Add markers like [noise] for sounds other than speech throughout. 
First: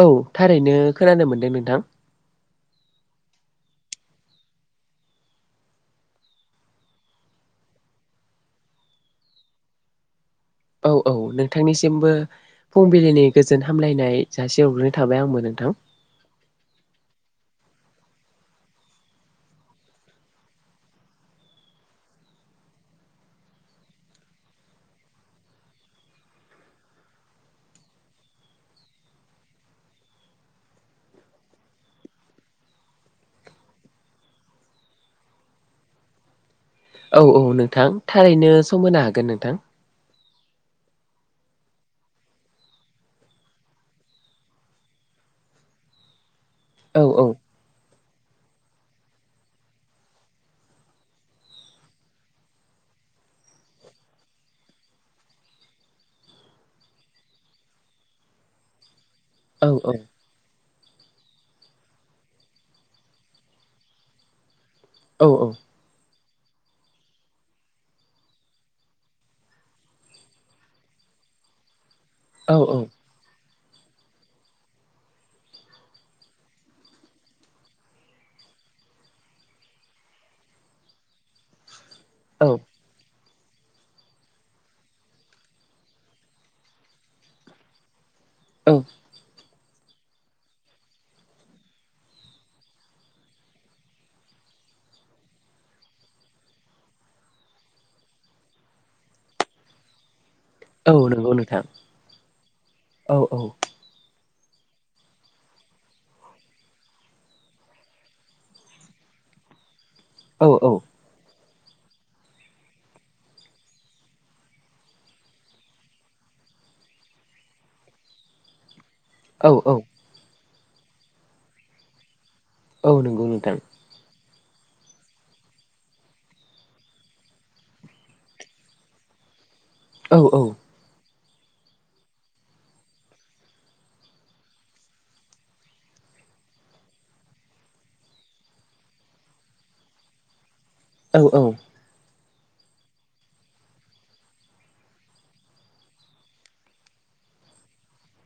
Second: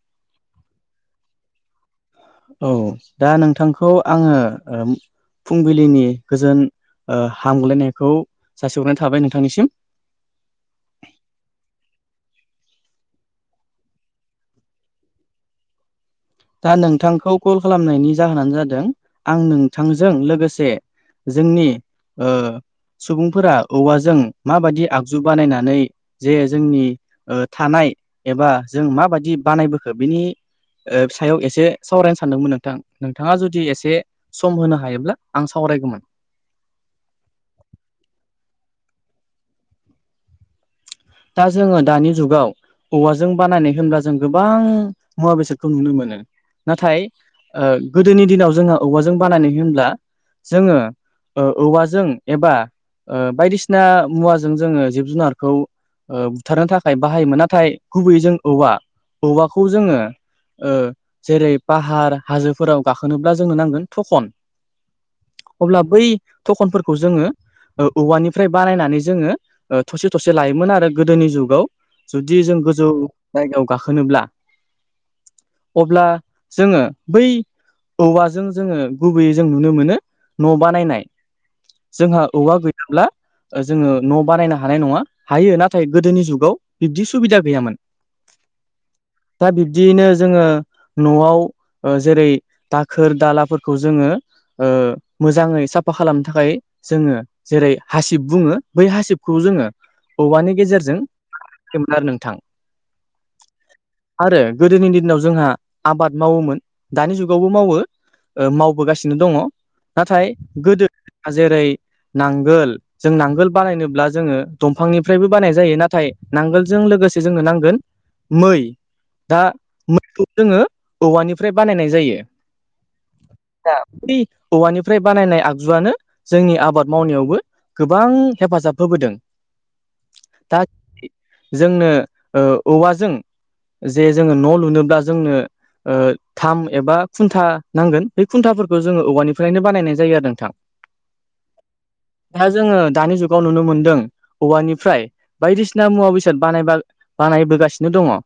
औ थारैनो खोनानो मोनदों नोंथां औ दा नोंथांखौ आङो ओ फुंबिलिनि गोजोन ओ‌ हामग्लायनायखौ जासिहरनाय थाबाय नोंथांनिसिम औ औ नोंथांनिसिमबो फुंबिलिनि गोजोन हामलायनाय जासि हरग्रोनाय थाबाय आंबो नोंथां दा नोंथांखौ कल खालामनायनि जाहोनानो जादों आं नोंथांजों लोगोसे जोंनि ओ सुबुंफोरा औवाजों माबायदि आगजु बानायनानै जे जोंनि ओ थानाय एबा जों माबायदि बानायबोखो बिनि ओ सायाव एसे सावरायनो सानदोंमोन नोंथां नोंथांआ जुदि एसे सम होनो हायोब्ला आं सावरायगौमोन औ औ नोंथां थारैनो सम होनो हागोन नोंथां दा जोङो दानि जुगाव औवाजों बानायनाय होनब्ला जों गोबां मुवा बेसादखौ नुनो मोनो औ नाथाय औ ओ गोदोनि दिनाव जोंहा औवाजों बानायनाय होनोब्ला जोङो ओ औवाजों एबा ओ बायदिसिना मुवाजों जोङो जिब जुनारखौ ओ बुथारनो थाखाय बाहायोमोन नाथाय गुबैयै जों औवा औ औवाखौ जोङो ओ जेरै पाहार हाजोफोराव गाखोनोब्ला जोंनो नांगोन थखन औ औ अब्ला बै थखनफोरखौ जोङो ओ औवानिफ्राय बानायनानै जोङो ओ थरसे थसे लायोमोन आरो गोदोनि जुगाव जुदि जों औ गोजौ जायगायाव गाखोनोब्ला अब्ला जोङो बै औवाजों जोङो गुबैयै जों नुनो मोनो न' बानायनाय जोंहा औवा गैथाब्ला ओ जोङो न' बानायनो हानाय नङा हायो ना नाथाय गोदोनि जुगाव बिब्दि सुबिदा गैयामोन औ दा बिब्दियैनो जोङो न'आव ओ जेरै दाखोर दालाफोरखौ जोङो ओ मोजांयै साफा खालामनो थाखाय जोङो जेरै हासिब बुङो बै हासिबखौ जोङो औवानि औ गेजेरजों नंगौ नोंथां मोन आरो नोंथां औ औ आरो गोदोनि दिनाव जोंहा आबाद मावोमोन दानि जुगावबो मावो ओ मावबोगासिनो दङ नाथाय औ गोदो जेरै नांगोल जों नांगोल बानायनोब्ला जोङो दंफांनिफ्रायबो बानाय जायो नाथाय नांगोलजों लोगोसे जोंनो नांगोन मै दा औ औ मैखौ जोङो औवानिफ्राय बानायनाय जायो औ नोंगौ नोंथां दा बि औवानिफ्राय बानायनाय आगजुआनो जोंनि आबाद मावनायावबो गोबां हेफाजाब होबोदों औ औ दा जोंनो ओ औवाजों जे जोङो न' लुनोब्ला जोंनो ओ थाम एबा खुन्था नांगोन बे खुन्थाफोरखौ जोङो औवानिफ्रायनो बानायनाय जायो आरो नोंथां औ औ दा जोङो दानि जुगाव नुनो मोनदों औवानि फ्राय बायदिसिना मुवा बेसाद बानाय बानायबोगासिनो दङ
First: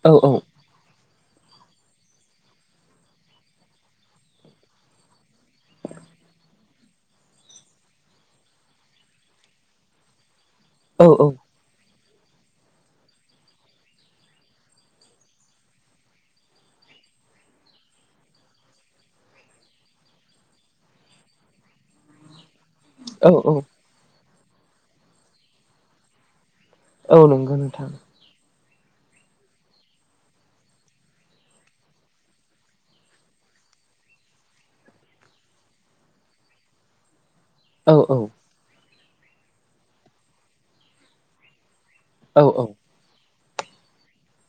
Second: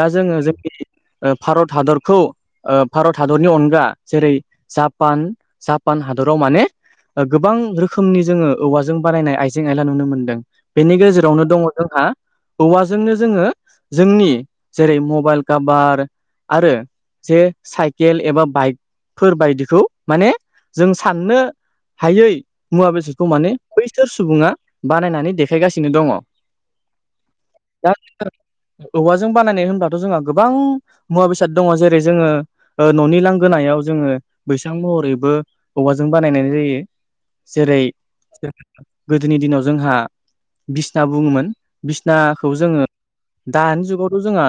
दा जोङो जोंनि ओ भारत हादरखौ ओ भारत हादरनि अनगा जेरै जापान जापान हादराव माने ओ गोबां रोखोमनि जोङो औवाजों बानायनाय आइजें आयला नुनो मोनदों बेनि औ गेजेरावनो दङ जोंहा औवाजोंनो जोङो जोंनि जेरै मबाइल कभार आरो जे साइकेल एबा बाइक फोरबायदिखौ माने जों साननो हायै मुवा बेसादखौ माने बैसोर सुबुङा बानायनानै देखायगासिनो दङ। औ नंगौ नोंथां दा औवाजों बानायनाय होनब्लाथ' जोंहा गोबां मुवा बेसाद दङ जेरै जोङो ओ न'नि लांगोनायाव जोङो बैसां महरैबो औवाजों बानायनाय जायो जेरै औ औ गोदोनि दिनाव जोंहा बिसना बुङोमोन औ बिसनाखौ जोङो दानि जुगावथ' जोंहा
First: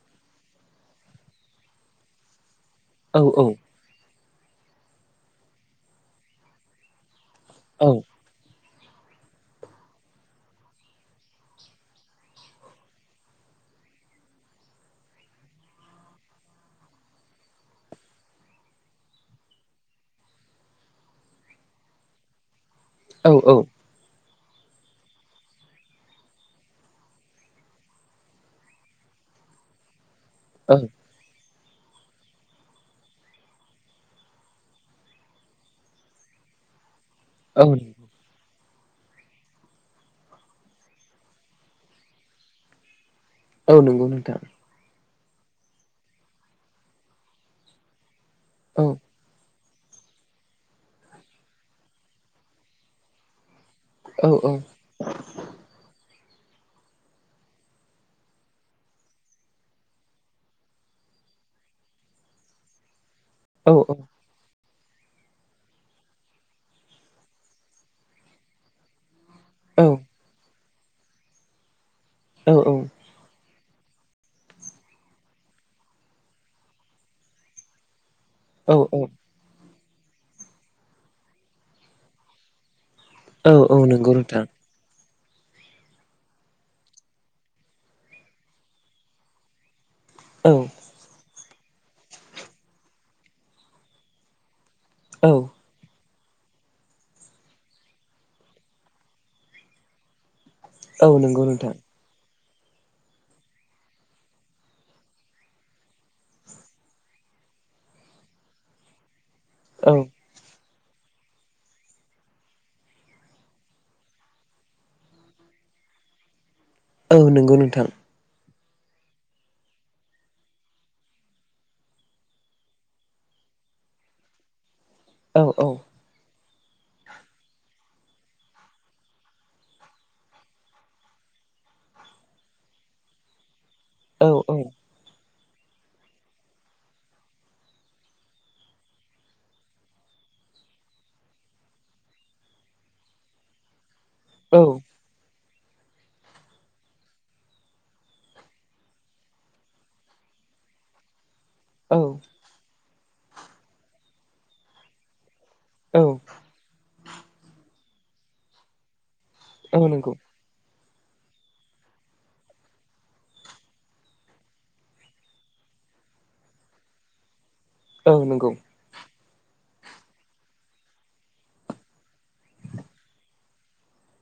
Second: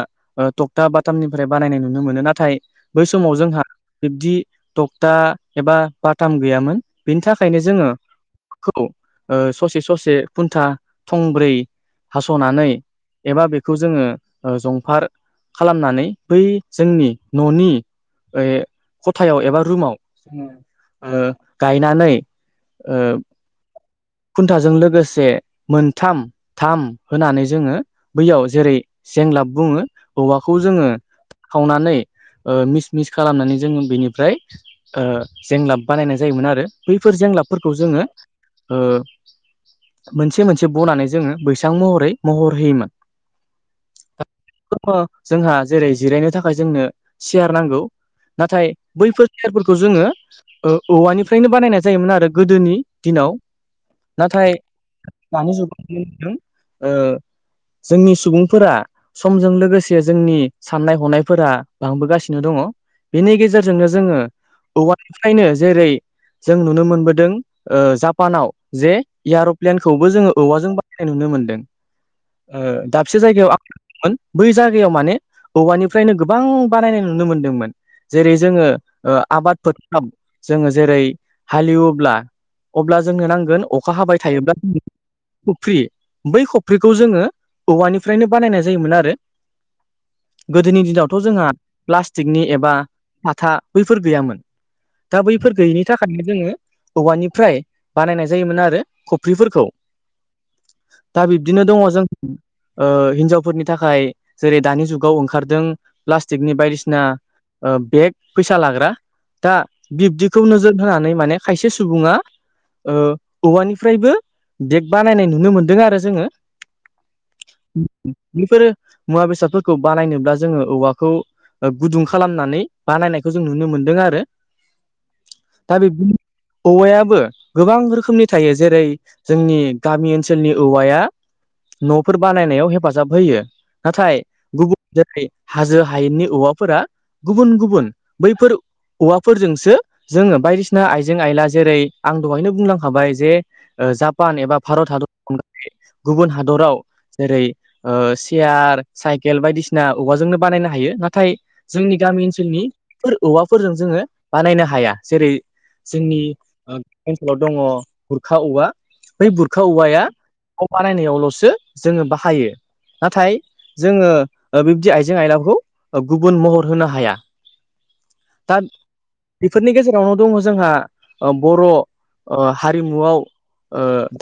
थकथा बाटामनिफ्राय बानायनाय नुनो मोनो नाथाय बै औ समाव जोंहा बिब्दि तक्था एबा बाथाम गैयामोन बेनि थाखायनो जोङो खौ ओ ससे ससे खुन्था थंब्रै हास'नानै एबा बेखौ जोङो जंफार खालामनानै बै जोंनि न'नि ए खथायाव एबा रुमाव जोङो ओ गायनानै ओ औ औ खुन्थाजों लोगोसे मोनथाम थाम होनानै जोङो बैयाव जेरै जेंलाब बुङो औवाखौ औ जोङो खावनानै ओ मिस मिस खालामनानै जोङो बेनिफ्राय जेंलाब बानायनाय जायोमोन आरो बैफोर औ जेंलाबफोरखौ जोङो मोनसे मोनसे बनानै जोङो बैसां महरै महर होयोमोन औ नंगौ नोंथां [unintelligible] जोंहा जेरै जिरायनो थाखाय जोंनो सियार नांगौ नाथाय औ बैफोर सियारफोरखौ जोङो औवानिफ्रायनो बानायनाय जायोमोन आरो गोदोनि दिनाव औ नाथाय औ दानि जुगाव नुनो मोनदों ओ जोंनि सुबुंफोरा समजों लोगोसे जोंनि साननाय हनायफोरा बांबोगासिनो दङ बेनि गे औ जेरजोंनो औ जोङो औवफ्रायनो जेरै जों नुनो मोनबोदों ओ जा पानाव जे औ एयार'प्लेनखौबो जोङो औवाजों बानायनाय नुनो मोनदों ओ दाब से जायगायाव आं थांमोन बै जायगायाव माने औवानिफ्रायनो गोबां बानायनाय नुनो मोनदोंमोन जेरै जोङो औ आबाद फोथाराव जोङो जेरै हालेवोब्ला अब्ला जोंनो औ नांगोन औ अखा नंगौ हाबाय नोंथां थायोब्ला जों खफ्रि बै खफ्रिखौ जोङो औवानिफ्रायनो बानायनाय जायोमोन आरो औ गोदोनि दिनावथ' जोंहा प्लास्टिकनि एबा साथा बैफोर गैयामोन दा औ बैफोर गैयिनि थाखायनो जोङो औवानिफ्राय बानायनाय जायोमोन आरो खफ्रिफोरखौ औ दा नंगौ बिब्दिनो नोंथां दङ जों ओ हिनजावफोरनि थाखाय जेरै दानि जुगाव ओंखारदों प्लास्टिकनि बायदिसिना बेग फैसा लाग्रा दा औ बिब्दिखौ नोजोर होनानै माने खायसे सुबुङा ओ औवानिफ्रायबो बेग बानायनाय नुनो मोनदों आरो जोङो औ नंगौ नोंथां बेफोरो मुवा बेसादफोरखौ बानायनोब्ला जोंङो औवाखौ गुदुं खालामनानै बानायनायखौ जों नुनो मोनदों आरो औ औ दा बे [unintelligible] औवायाबो गोबां रोखोमनि थायो जेरै जोंनि गामि ओनसोलनि औवाया न'फोर बानायनायाव हेफाजाब होयो नाथाय औ गुबुन जेरै हाजो हायेननि औवाफोरा गुबुन गुबुन बैफोर औवाफोरजोंसो जोंङो बायदिसिना आइजें आइला जेरै आं दहायनो बुंनांखाबाय जे जापान एबा औ भारत हादरनि अनगायै गुबुन हादराव जेरै सेयार साइकेल बायदिसिना औवाजोंनो बानायनो हायो नाथाय जोंनि औ गामि ओनसोलनिफोर औवाफोरजों जोंङो बानायनो हाया जेरै औ जोंनि ओ ओनसोलाव दङ बुरखा औवा बै बुरखा औ औवाया नंगौ न बानायनायावल'सो जोंङो बाहायो नाथाय जोंङो बिबदि आइजें आइलाखौ गुबुन महर होनो हाया औ नंगौ दा बेफोरनि गेजेरावनो दंङो जोंहा बर' हारिमुआव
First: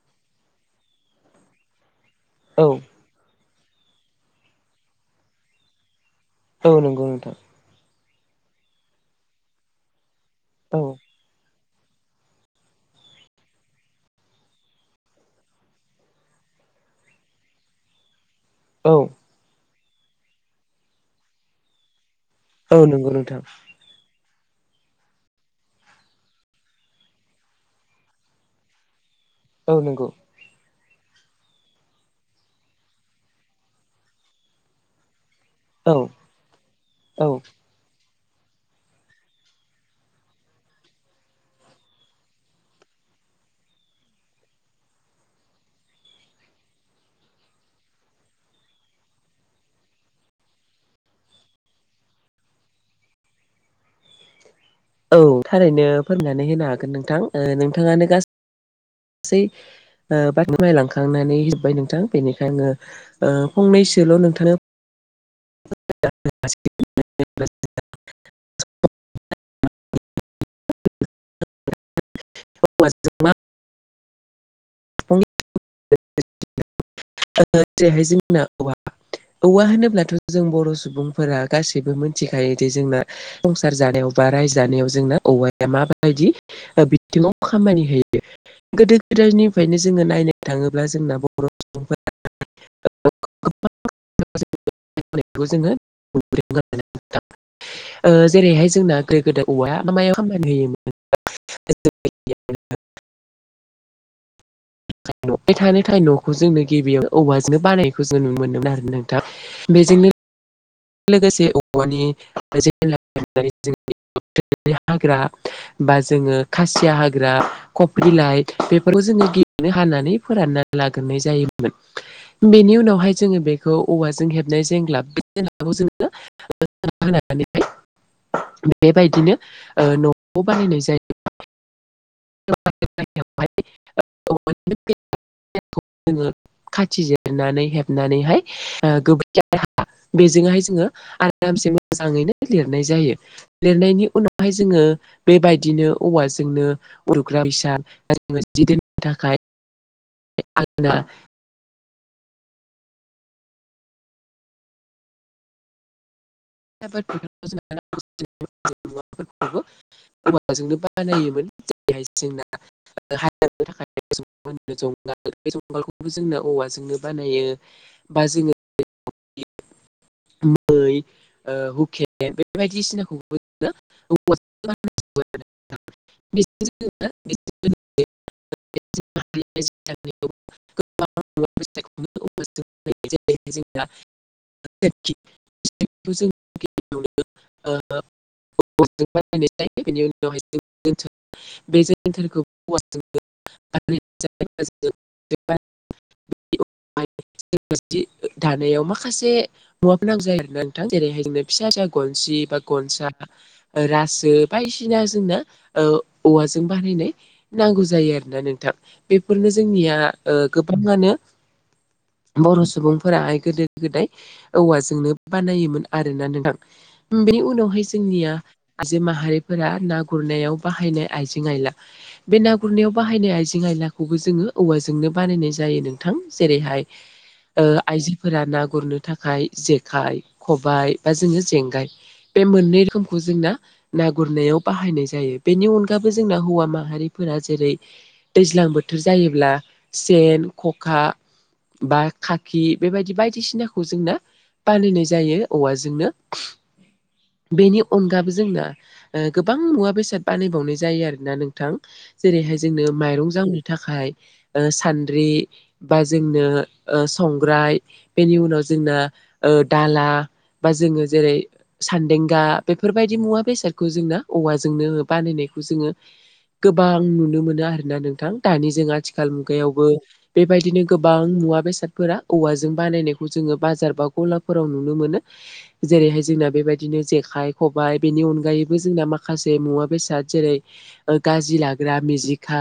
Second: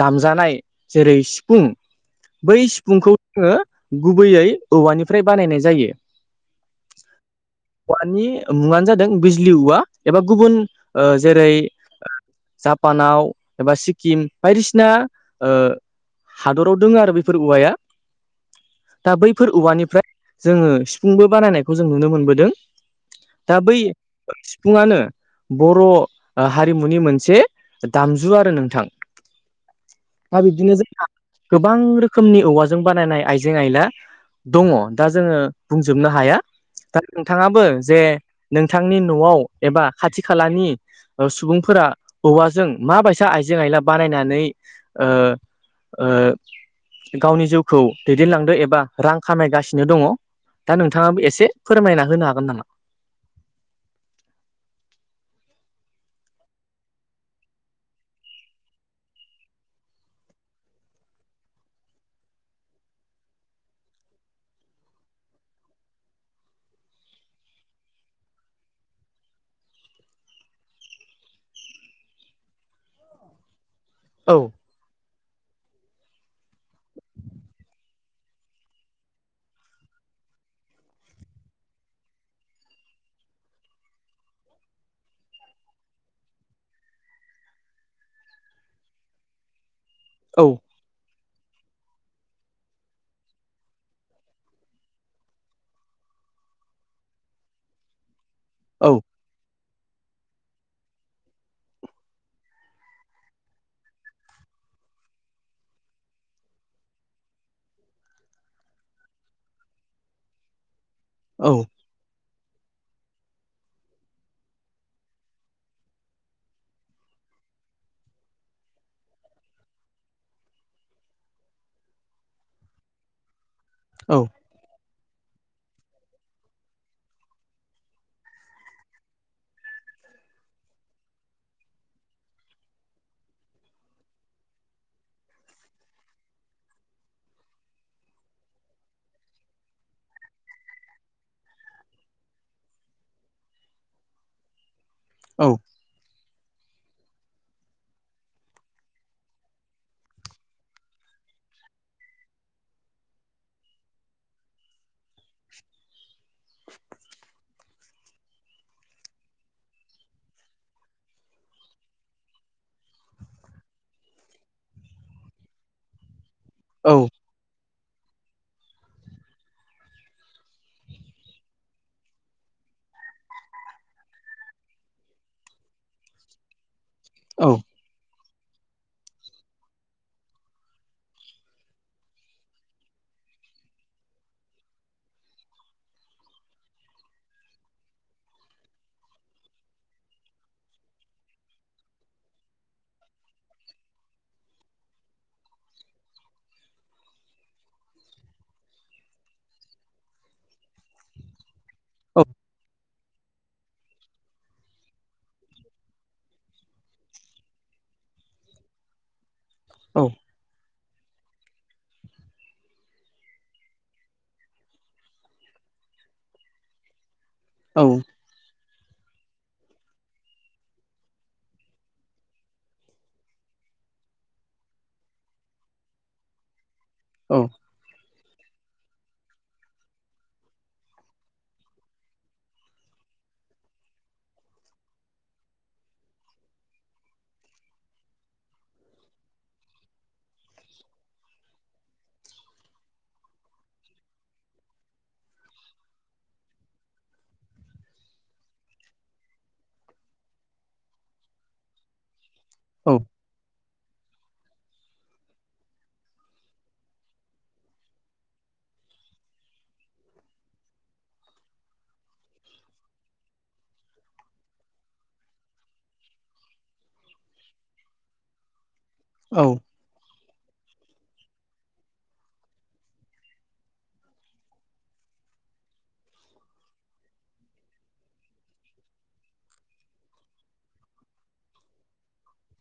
दामजानाय जेरै सिफुं बै औ सिफुंखौ जोंङो गुबैयै औवानिफ्राय बानायनाय जायो। औ नंगौ नोंथां औवानि मुङानो जादों बिजलि औवा एबा गुबुन औ जेरै जापानाव एबा सिक्किम बायदिसिना ओ हादराव दंङो आरो बेफोर औवाया औ दा बैफोर औवानिफ्राय जोंङो सिफुंबो बानायनायखौ जों नुनो मोनबोदों औ नोंगौ नोंथां दा बै सिफुंआनो बर' हारिमुनि मोनसे मोनसे दामजु आरो नोंथां औ नंगौ दा बिदिनो जोंहा गोबां रोखोमनि औवाजों बानायनाय आइजें आइला दंङो दा जोंङो औ बुंजोबनो हाया दा औ नोंथांङाबो जे नोंथांनि न'आव एबा खाथि खालानि सुबुंफोरा औवाजों माबायदि आइजें आइला बानायनानै गावनि जिउखौ दैदेनलांदो एबा रां खामायगासिनो दंङो दा नोंथांङाबो एसे फोरमायना होनो हागोन नामा औ थारैनो फोरोंनानै होनो हागोन नोंथां नोंथांङानो गासै गासै [unintelligible] बायलांखांनानै जोब्बाय नोंथां बेनिखाय आंङो फंनैसोल' नोंथांनो [unintelligible] [unintelligible] औ जेरेहाय जोंना औवा औवा होनोब्लाथ' जों बर' सुबुंफोरा गासैबो मिथिखायो जे जोंना संसार जानायाव बा रायजानायाव जोंना औवाया माबायदि बिथिङाव खामानि होयो गोदो गोदायनिफ्रायनो जोंङो नायनो औ थांङोब्ला जोंना बर' [unintelligible] [unintelligible] जेरैहाय औ जोंना गोदो गोदाय औवाया मा मायाव खामानि होयोमोन [unintelligible] नाय थानो थाखाय न'खौ जोंनो गिबियाव औवाजोंनो बानायखौ जों नुनो मोनदोंमोन आरो नोंथां बेजोंनि लोगोसे औ औवानि हाग्रा बा जोंङो खासिया हाग्रा खफ्रिलाइ बेफोरखौ जोंङो गेलनो हानानै फोरानना लाग्रोननाय जायोमोन बेनि उनावहाय जोङो बेखौ औ औवाजों हेबनाय जेंगलाब बे जेंगलाबखौ जोङो [unintelligible] होनानैहाय बेबायदिनो न'खौ बानायनाय जायो [unintelligible] [unintelligible] खाथि जिरनानै हेबनानैहाय गोबोरखि आरो हा बेजोंहाय जोङो आरामसे मोजाङैनो लिरनाय जायो लिरनायनि उनावहाय जोङो औ बेबायदिनो औवाजोंनो उनदुग्रा बैसां जोङो जि दोननो थाखाय आलना [unintelligible] औवाजोंनो बानायोमोन जेरैहाय जोंना हाल एवनो थाखाय मा होनो जंगाल बे जंगालखौबो जोंना औवाजोंनो औ बानायो बा जोङो मै हुखेन बे बायदिसिनाखौबो [unintelligible] औवाजोंनो बानायजोबो आरो [unintelligible] बेजों जोङो औ [unintelligible] गोबां [unintelligible] औवाजोंनो बानायनाय जायो जोंना [unintelligible] जों‌ गिबियावनो [unintelligible] बानाय जायो बेनि उनावहाय जों जोंनथोर बे जोनथोरखौ [unintelligible] [unintelligible] जि दानायाव माखासे मुवाफोर नांगौ जायो आरो ना नोंथां जेरैहाय जोंनो फिसा फिसा औ गनसि बा गनसा रासो बायदिसिना जोंना औवाजों बानायनाय नांगौ जायो आरोना नोंथां बेफोरनो जोंनिया गोबाङानो बर' सुबुंफोराहाय गोदो गोदाय औवाजोंनो बानायोमोन आरोना नोंथां बेनि औ उनावहाय जोंनिया आयजो माहारिफोरा ना गुरनायाव बाहायनाय आयजें आयला बे ना गुरनायाव बाहायनाय आयजें आयलाखौबो जोङो औवाजोंनो बानायनाय जायो नोंथां जेरैहाय औ आयजोफोरा ना गुरनो थाखाय जेखाइ खबाय बा जोङो जेंगाय बे मोननै रोखोमखौ जोंना ना गुरनायाव बाहायनाय जायो बेनि अनगाबो जोंना हौवा माहारिफोरा जेरै दैज्लां बोथोर जायोब्ला सेन खखा बा खाखि बेबायदि बायदिसिनाखौ जोंना बानायनाय जायो औवाजोंनो बेनि अनगाबो जोंना गोबां मुवा बेसाद बानायबावनाय जायो आरोना नोंथां जेरैहाय जोंनो औ माइरं जावनो थाखाय सान्द्रि बा जोंनो संग्राय बेनि उनाव जोंना दाला बा जोङो जेरै सान्देंगा बेफोरबायदि मुवा बेसादखौ जोंना औवाजोंनो बानायनायखौ जोङो गोबां नुनो मोनो आरोना नोंथां दानि जों आथिखाल मुगायावबो बेबाय दिनो गोबां मुवा बेसादफोरा औवाजों बानायनायखौ जोङो बाजार बा गलाफोराव नुनो मोनो जेरैहाय जोंना बेबायदिनो जेखाइ खबाइ बेनि अनगायैबो जोंना माखासे मुवा बेसाद जेरै गाज्रि लाग्रा मिजिखा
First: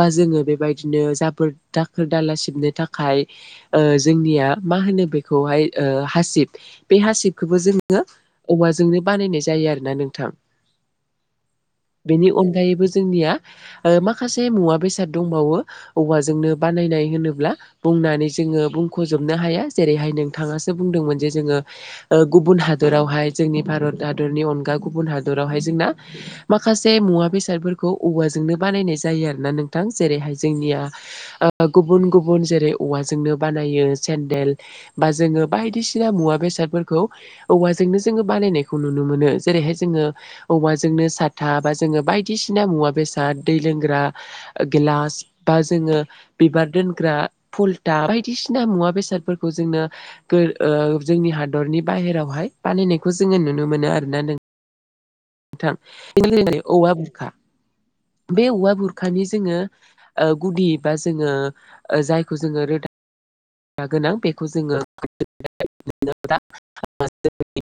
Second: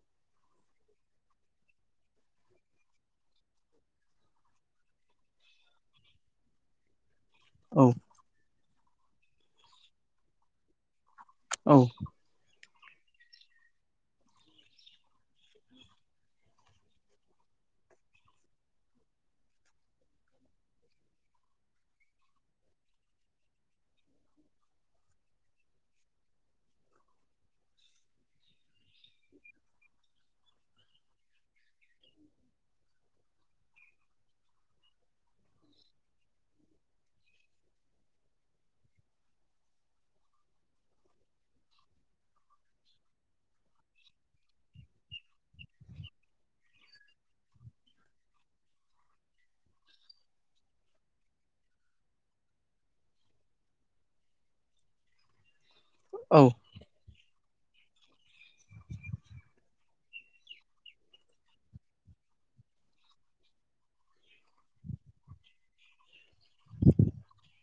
बा जोङो बेबायदिनो जाबोर दा खोर दाला सिबनो थाखाय जोंनिया मा होनो बेखौहाय हासिब बे हासिबखोबो औ जोङो औवाजोंनो बानायनाय जायो आरो ना नोंथां औ बेनि अनगायैबो जोंनिया माखासे मुवा बेसाद दंबावो औवाजोंनो बानायनाय होनोब्ला बुंनानै जोङो बुंख'जोबनो हाया जेरैहाय नोंथाङासो बुंदोंमोन जे जोङो ओ गुबुन हादरावहाय जोंनि भारत हादरनि अनगा गुबुन हादरावहाय जोंना माखासे मुवा बेसादफोरखौ औवाजोंनो बानायनाय जायो आरो ना नोंथां जेरैहाय जोंनिया ओ गुबुन गुबुन जेरै औवाजोंनो बानायो सेन्देल बा जोङो बायदिसिना मुवा बेसादफोरखौ औवाजोंनो जोङो बानायनायखौ नुनो मोनो जेरैहाय जोङो औवाजोंनो साथा बा जोङो बायदिसिना मुवा बेसाद दै लोंग्रा गिलास बा जोङो बिबार दोनग्रा फुल थाब बायदिसिना मुवा बेसादफोरखौ जोंनो ओ जोंनि हादरनि बाहेरायावहाय बानायनायखौ जोङो नुनो मोनो आरोना नों थां औ औवा बुरखा बे औवा बुरखानि जोङो ओ गुदि बा जोङो जायखौ जोङो रोदा गोनां बेखौ जोङो मोन